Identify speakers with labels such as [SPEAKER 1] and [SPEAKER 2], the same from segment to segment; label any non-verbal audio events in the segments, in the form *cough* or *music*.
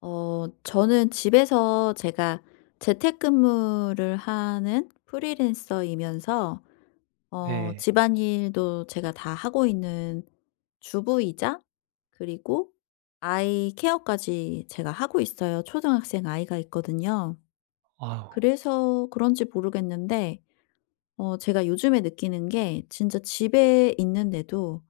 [SPEAKER 1] 저는 집에서 제가 재택근무를 하는 프리랜서이면서
[SPEAKER 2] 네.
[SPEAKER 1] 집안일도 제가 다 하고 있는 주부이자, 그리고 아이 케어까지 제가 하고 있어요. 초등학생 아이가 있거든요.
[SPEAKER 2] 아우.
[SPEAKER 1] 그래서 그런지 모르겠는데, 제가 요즘에 느끼는 게, 진짜 집에 있는데도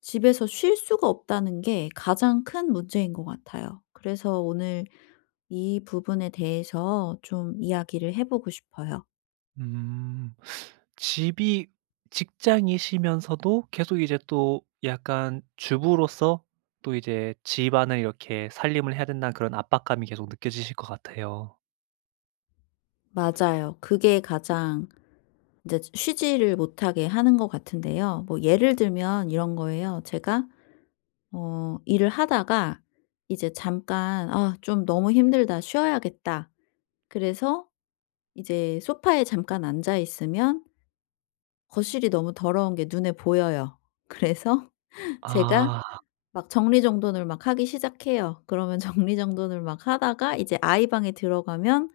[SPEAKER 1] 집에서 쉴 수가 없다는 게 가장 큰 문제인 것 같아요. 그래서 오늘 이 부분에 대해서 좀 이야기를 해 보고 싶어요.
[SPEAKER 2] 음. 집이 직장이시면서도 계속 이제 또 약간 주부로서 또 이제 집안을 이렇게 살림을 해야 된다는 그런 압박감이 계속 느껴지실 것 같아요.
[SPEAKER 1] 맞아요. 그게 가장 이제 쉬지를 못하게 하는 것 같은데요. 뭐, 예를 들면 이런 거예요. 제가 일을 하다가 이제 잠깐, '아 좀 너무 힘들다. 쉬어야겠다.' 그래서 이제 소파에 잠깐 앉아 있으면 거실이 너무 더러운 게 눈에 보여요. 그래서 *laughs* 제가
[SPEAKER 2] 아.
[SPEAKER 1] 막 정리정돈을 막 하기 시작해요. 그러면 *laughs* 정리정돈을 막 하다가 이제 아이 방에 들어가면,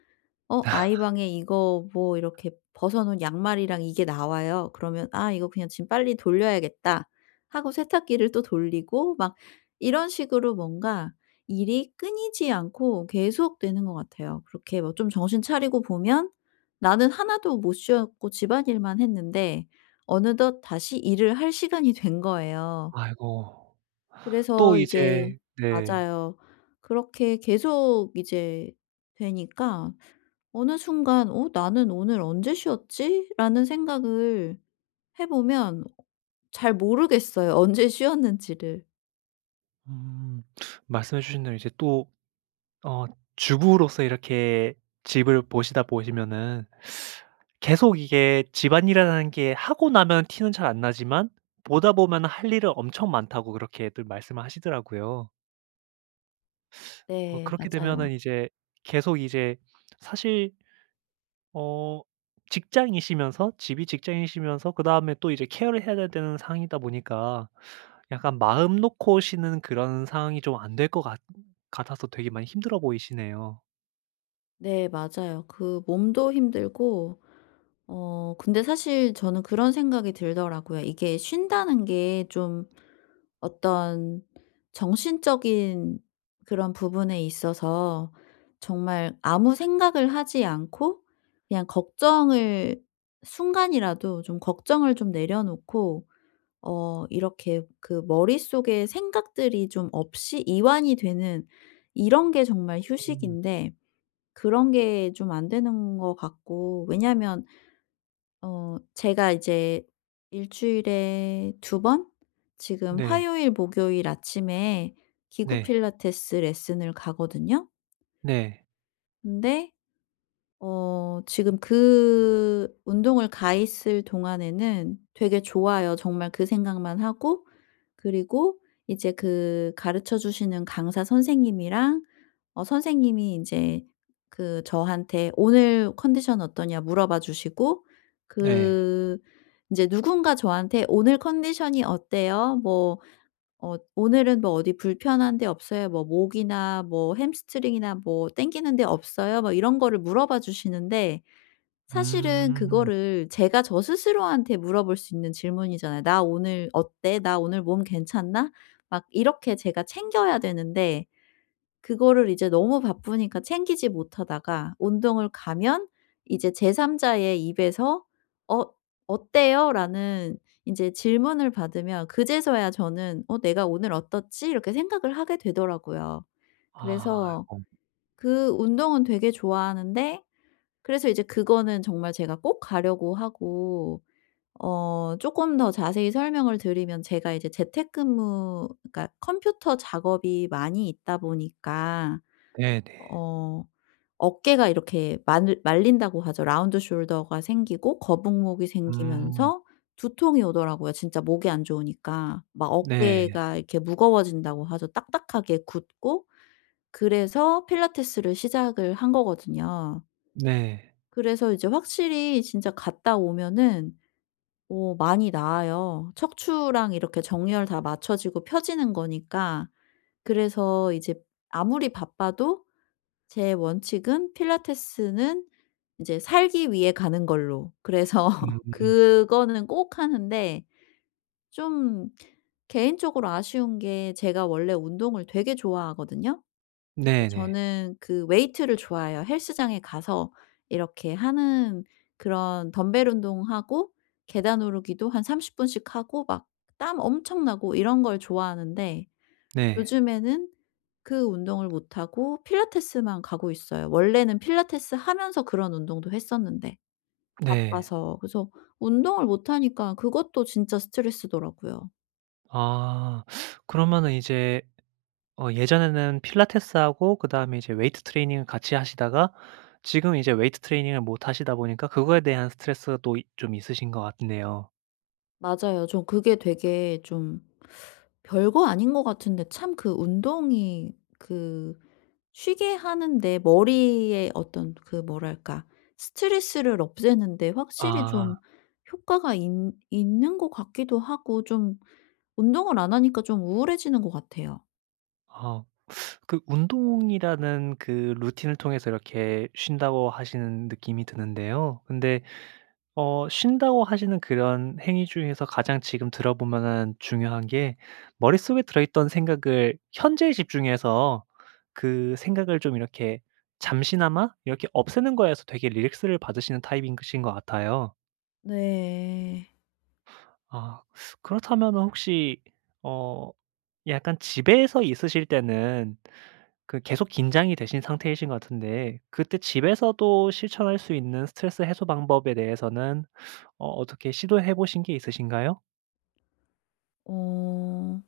[SPEAKER 1] 아이 방에 이거 뭐 이렇게 벗어 놓은 양말이랑 이게 나와요. 그러면 '아 이거 그냥 지금 빨리 돌려야겠다.' 하고 세탁기를 또 돌리고, 막 이런 식으로 뭔가 일이 끊이지 않고 계속되는 것 같아요. 그렇게 뭐 좀 정신 차리고 보면, 나는 하나도 못 쉬었고 집안일만 했는데 어느덧 다시 일을 할 시간이 된 거예요.
[SPEAKER 2] 아이고. 또
[SPEAKER 1] 그래서 이제,
[SPEAKER 2] 이제 네.
[SPEAKER 1] 맞아요. 그렇게 계속 이제 되니까, 어느 순간 '어 나는 오늘 언제 쉬었지?'라는 생각을 해 보면 잘 모르겠어요, *laughs* 언제 쉬었는지를.
[SPEAKER 2] 음. 말씀해 주신 대로 이제 또 어 주부로서 이렇게 집을 보시다 보시면은, 계속 이게 집안일이라는 게 하고 나면 티는 잘 안 나지만 보다 보면 할 일은 엄청 많다고, 그렇게들 말씀을 하시더라고요.
[SPEAKER 1] 네,
[SPEAKER 2] 그렇게
[SPEAKER 1] 맞아요.
[SPEAKER 2] 되면은 이제 계속 이제 사실, 어 직장이시면서, 집이 직장이시면서 그다음에 또 이제 케어를 해야 되는 상황이다 보니까, 약간 마음 놓고 쉬는 그런 상황이 좀 안 될 것 같 같아서 되게 많이 힘들어 보이시네요.
[SPEAKER 1] 네, 맞아요. 그 몸도 힘들고, 근데 사실 저는 그런 생각이 들더라고요. 이게 쉰다는 게 좀 어떤 정신적인 그런 부분에 있어서, 정말 아무 생각을 하지 않고, 그냥 걱정을, 순간이라도 좀 걱정을 좀 내려놓고, 이렇게 그 머릿속에 생각들이 좀 없이 이완이 되는, 이런 게 정말
[SPEAKER 2] 음.
[SPEAKER 1] 휴식인데, 그런 게 좀 안 되는 것 같고. 왜냐면 제가 이제 일 주일에 두 번, 지금
[SPEAKER 2] 네.
[SPEAKER 1] 화요일, 목요일 아침에 기구
[SPEAKER 2] 네.
[SPEAKER 1] 필라테스 레슨을 가거든요.
[SPEAKER 2] 네.
[SPEAKER 1] 근데 지금 그 운동을 가 있을 동안에는 되게 좋아요. 정말 그 생각만 하고. 그리고 이제 그 가르쳐 주시는 강사 선생님이랑, 선생님이 이제 그 저한테 "오늘 컨디션 어떠냐?" 물어봐 주시고.
[SPEAKER 2] 네.
[SPEAKER 1] 그 이제 누군가 저한테 "오늘 컨디션이 어때요? 뭐 오늘은 뭐 어디 불편한 데 없어요? 뭐 목이나 뭐 햄스트링이나 뭐 땡기는데 없어요?" 뭐 이런 거를 물어봐 주시는데, 사실은
[SPEAKER 2] 음.
[SPEAKER 1] 그거를 제가 저 스스로한테 물어볼 수 있는 질문이잖아요. "나 오늘 어때? 나 오늘 몸 괜찮나?" 막 이렇게 제가 챙겨야 되는데, 그거를 이제 너무 바쁘니까 챙기지 못하다가, 운동을 가면 이제 제3 자의 입에서 "어 어때요?"라는 인제 질문을 받으면 그제서야 저는 '어 내가 오늘 어떻지?' 이렇게 생각을 하게 되더라고요.
[SPEAKER 2] 아,
[SPEAKER 1] 그래서
[SPEAKER 2] 아이고.
[SPEAKER 1] 그 운동은 되게 좋아하는데, 그래서 이제 그거는 정말 제가 꼭 가려고 하고. 쪼끔 더 자세히 설명을 드리면, 제가 이제 재택근무, 그러니까 컴퓨터 작업이 많이 있다 보니까
[SPEAKER 2] 네네.
[SPEAKER 1] 어 어깨가 이렇게 말린다고 하죠. 라운드 숄더가 생기고 거북목이
[SPEAKER 2] 음.
[SPEAKER 1] 생기면서 두통이 오더라고요, 진짜 목이 안 좋으니까. 막
[SPEAKER 2] 네.
[SPEAKER 1] 어깨가 이렇게 무거워진다고 하죠, 딱딱하게 굳고. 그래서 필라테스를 시작을 한 거거든요.
[SPEAKER 2] 네.
[SPEAKER 1] 그래서 이제 확실히 진짜 갔다 오면은 많이 나아요. 척추랑 이렇게 정렬 다 맞춰지고 펴지는 거니까. 그래서 이제 아무리 바빠도 제 원칙은, 필라테스는 이제 살기 위해 가는 걸로. 그래서 *laughs*
[SPEAKER 2] 음.
[SPEAKER 1] 그거는 꼭 하는데, 좀 개인적으로 아쉬운 게 제가 원래 운동을 되게 좋아하거든요.
[SPEAKER 2] 네네. 네.
[SPEAKER 1] 저는 그 웨이트를 좋아해요. 헬스장에 가서 이렇게 하는 그런 덤벨 운동하고, 계단 오르기도 한 30 분씩 하고, 막 땀 엄청 나고 이런 걸 좋아하는데,
[SPEAKER 2] 네.
[SPEAKER 1] 요즘에는 그 운동을 못 하고 필라테스만 가고 있어요. 원래는 필라테스 하면서 그런 운동도 했었는데,
[SPEAKER 2] 네.
[SPEAKER 1] 바빠서. 그래서 운동을 못 하니까 그것도 진짜 스트레스더라고요.
[SPEAKER 2] 아. 그러면은 이제, 예전에는 필라테스하고 그다음에 이제 웨이트 트레이닝을 같이 하시다가, 지금 이제 웨이트 트레이닝을 못 하시다 보니까 그거에 대한 스트레스도 이 좀 있으신 것 같네요.
[SPEAKER 1] 맞아요. 좀, 그게 되게 좀 별거 아닌 것 같은데, 참 그 운동이 그 쉬게 하는데, 머리에 어떤 그 뭐랄까, 스트레스를 없애는데 확실히
[SPEAKER 2] 아.
[SPEAKER 1] 좀 효과가 있는 것 같기도 하고. 좀 운동을 안 하니까 좀 우울해지는 것 같아요.
[SPEAKER 2] 아. 그 운동이라는 그 루틴을 통해서 이렇게 쉰다고 하시는 느낌이 드는데요. 근데 쉰다고 하시는 그런 행위 중에서 가장 지금 들어보면은 중요한 게, 머릿속에 들어있던 생각을 현재에 집중해서 그 생각을 좀 이렇게 잠시나마 이렇게 없애는 거에서 되게 릴렉스를 받으시는 타입이신 것 같아요.
[SPEAKER 1] 네.
[SPEAKER 2] 아, 그렇다면 혹시 어 약간 집에서 있으실 때는 그 계속 긴장이 되신 상태이신 것 같은데, 그때 집에서도 실천할 수 있는 스트레스 해소 방법에 대해서는 어떻게 시도해 보신 게 있으신가요?
[SPEAKER 1] 어.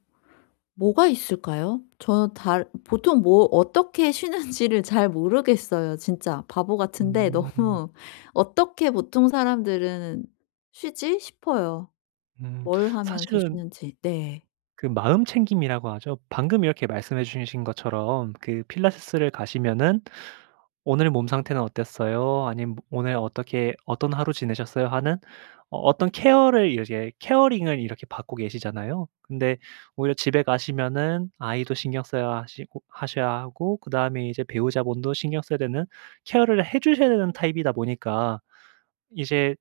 [SPEAKER 1] 뭐가 있을까요? 저 다 보통 뭐 어떻게 쉬는지를 잘 모르겠어요. 진짜 바보 같은데,
[SPEAKER 2] 음.
[SPEAKER 1] 너무 *laughs* '어떻게 보통 사람들은 쉬지?' 싶어요.
[SPEAKER 2] 음.
[SPEAKER 1] 뭘 하면서
[SPEAKER 2] 사실은
[SPEAKER 1] 쉬는지. 네.
[SPEAKER 2] 그 마음 챙김이라고 하죠. 방금 이렇게 말씀해 주신 것처럼, 그 필라테스를 가시면은 "오늘 몸 상태는 어땠어요?" 아니면 "뭐 오늘 어떻게 어떤 하루 지내셨어요?" 하는 어떤 케어를, 이제 케어링을 이렇게 받고 계시잖아요. 근데 오히려 집에 가시면은 아이도 신경 써야 하시고 하셔야 하고, 그다음에 이제 배우자분도 신경 써야 되는, 케어를 해 주셔야 되는 타입이다 보니까, 이제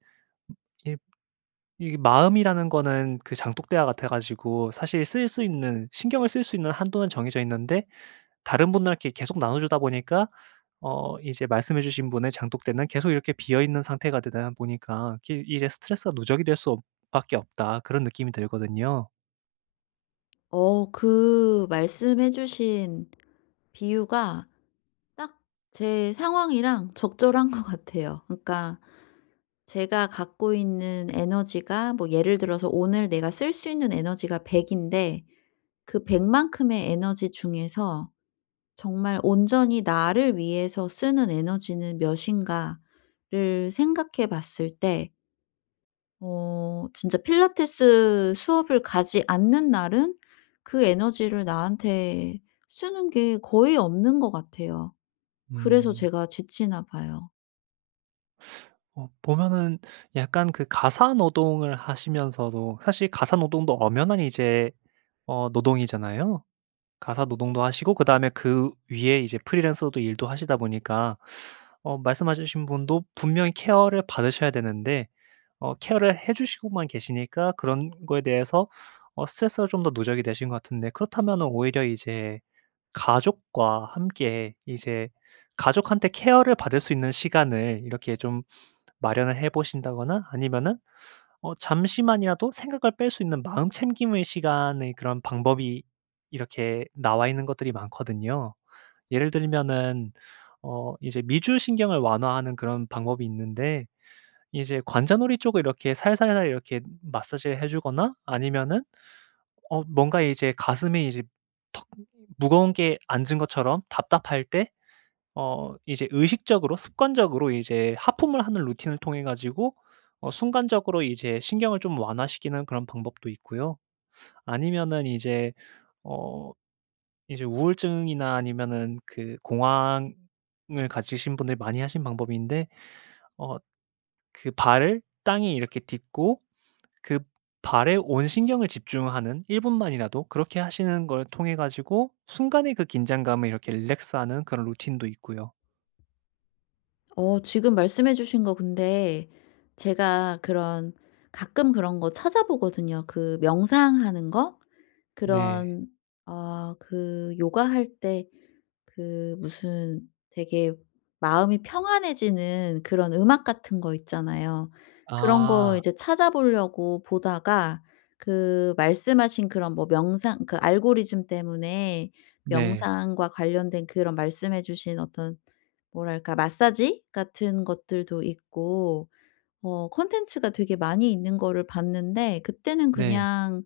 [SPEAKER 2] 이 이게 마음이라는 거는 그 장독대와 같아 가지고, 사실 쓸 수 있는 신경을 쓸 수 있는 한도는 정해져 있는데 다른 분들께 계속 나눠 주다 보니까, 이제 말씀해 주신 분의 장독대는 계속 이렇게 비어 있는 상태가 되다 보니까, 이게 이제 '스트레스가 누적이 될 수 없 밖에 없다.' 그런 느낌이 들거든요.
[SPEAKER 1] 그 말씀해 주신 비유가 딱 제 상황이랑 적절한 것 같아요. 그러니까 제가 갖고 있는 에너지가, 뭐 예를 들어서 오늘 내가 쓸 수 있는 에너지가 100 인데, 그 100 만큼의 에너지 중에서 정말 온전히 나를 위해서 쓰는 에너지는 몇인가를 생각해 봤을 때, 진짜 필라테스 수업을 가지 않는 날은 그 에너지를 나한테 쓰는 게 거의 없는 것 같아요. 그래서
[SPEAKER 2] 음.
[SPEAKER 1] 제가 지치나 봐요.
[SPEAKER 2] 보면은 약간 그 가사 노동을 하시면서도, 사실 가사 노동도 엄연한 이제 노동이잖아요. 가사 노동도 하시고 그다음에 그 위에 이제 프리랜서로도 일도 하시다 보니까, 말씀하신 분도 분명히 케어를 받으셔야 되는데 케어를 해 주시고만 계시니까, 그런 거에 대해서 스트레스가 좀 더 누적이 되신 것 같은데, 그렇다면은 오히려 이제 가족과 함께 이제 가족한테 케어를 받을 수 있는 시간을 이렇게 좀 마련을 해 보신다거나, 아니면은 잠시만이라도 생각을 뺄 수 있는 마음 챙김의 시간의 그런 방법이 이렇게 나와 있는 것들이 많거든요. 예를 들면은 이제 미주신경을 완화하는 그런 방법이 있는데, 이제 관자놀이 쪽을 이렇게 살살살 이렇게 마사지를 해 주거나, 아니면은 뭔가 이제 가슴에 이제 턱 무거운 게 앉은 것처럼 답답할 때 이제 의식적으로 습관적으로 이제 하품을 하는 루틴을 통해 가지고, 순간적으로 이제 신경을 좀 완화시키는 그런 방법도 있고요. 아니면은 이제 어 이제 우울증이나 아니면은 그 공황을 가지신 분들이 많이 하신 방법인데, 어 그 발을 땅에 이렇게 딛고 그 발에 온 신경을 집중하는 1 분만이라도 그렇게 하시는 걸 통해 가지고, 순간의 그 긴장감을 이렇게 릴렉스하는 그런 루틴도 있고요.
[SPEAKER 1] 지금 말씀해 주신 거 근데, 제가 그런 가끔 그런 거 찾아보거든요. 그 명상하는 거?
[SPEAKER 2] 네.
[SPEAKER 1] 그런, 그 요가할 때 그 무슨 되게 마음이 평안해지는 그런 음악 같은 거 있잖아요. 그런 거
[SPEAKER 2] 아.
[SPEAKER 1] 이제 찾아보려고 보다가, 그 말씀하신 그런 뭐 명상, 그 알고리즘 때문에
[SPEAKER 2] 네.
[SPEAKER 1] 명상과 관련된 그런 말씀해 주신 어떤 뭐랄까 마사지 같은 것들도 있고, 콘텐츠가 되게 많이 있는 거를 봤는데, 그때는
[SPEAKER 2] 네.
[SPEAKER 1] 그냥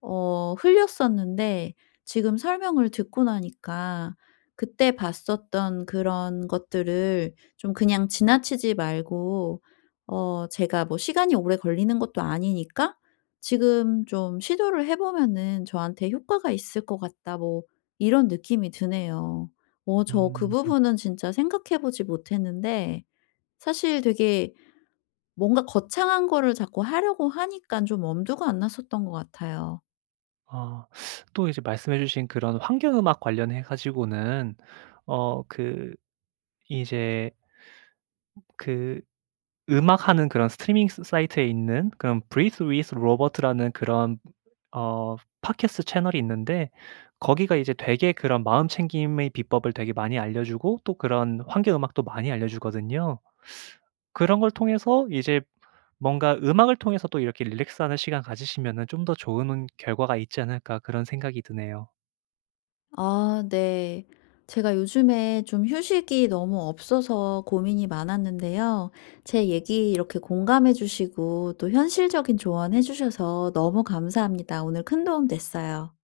[SPEAKER 1] 흘렸었는데, 지금 설명을 듣고 나니까 그때 봤었던 그런 것들을 좀 그냥 지나치지 말고, 제가 뭐 시간이 오래 걸리는 것도 아니니까 지금 좀 '시도를 해 보면은 저한테 효과가 있을 것 같다.' 뭐 이런 느낌이 드네요. 저 그
[SPEAKER 2] 음.
[SPEAKER 1] 부분은 진짜 생각해 보지 못했는데, 사실 되게 뭔가 거창한 거를 자꾸 하려고 하니까 좀 엄두가 안 났었던 것 같아요.
[SPEAKER 2] 아. 또 이제 말씀해 주신 그런 환경 음악 관련해 가지고는, 그 이제 그 음악하는 그런 스트리밍 스 사이트에 있는 그런 Breathe with Robert라는 그런 팟캐스트 채널이 있는데, 거기가 이제 되게 그런 마음 챙김의 비법을 되게 많이 알려 주고 또 그런 환경 음악도 많이 알려 주거든요. 그런 걸 통해서 이제 뭔가 음악을 통해서 또 이렇게 릴렉스하는 시간 가지시면은 좀 더 좋은 결과가 있지 않을까 그런 생각이 드네요.
[SPEAKER 1] 아 네. 제가 요즘에 좀 휴식이 너무 없어서 고민이 많았는데요. 제 얘기 이렇게 공감해 주시고 또 현실적인 조언해 주셔서 너무 감사합니다. 오늘 큰 도움 됐어요.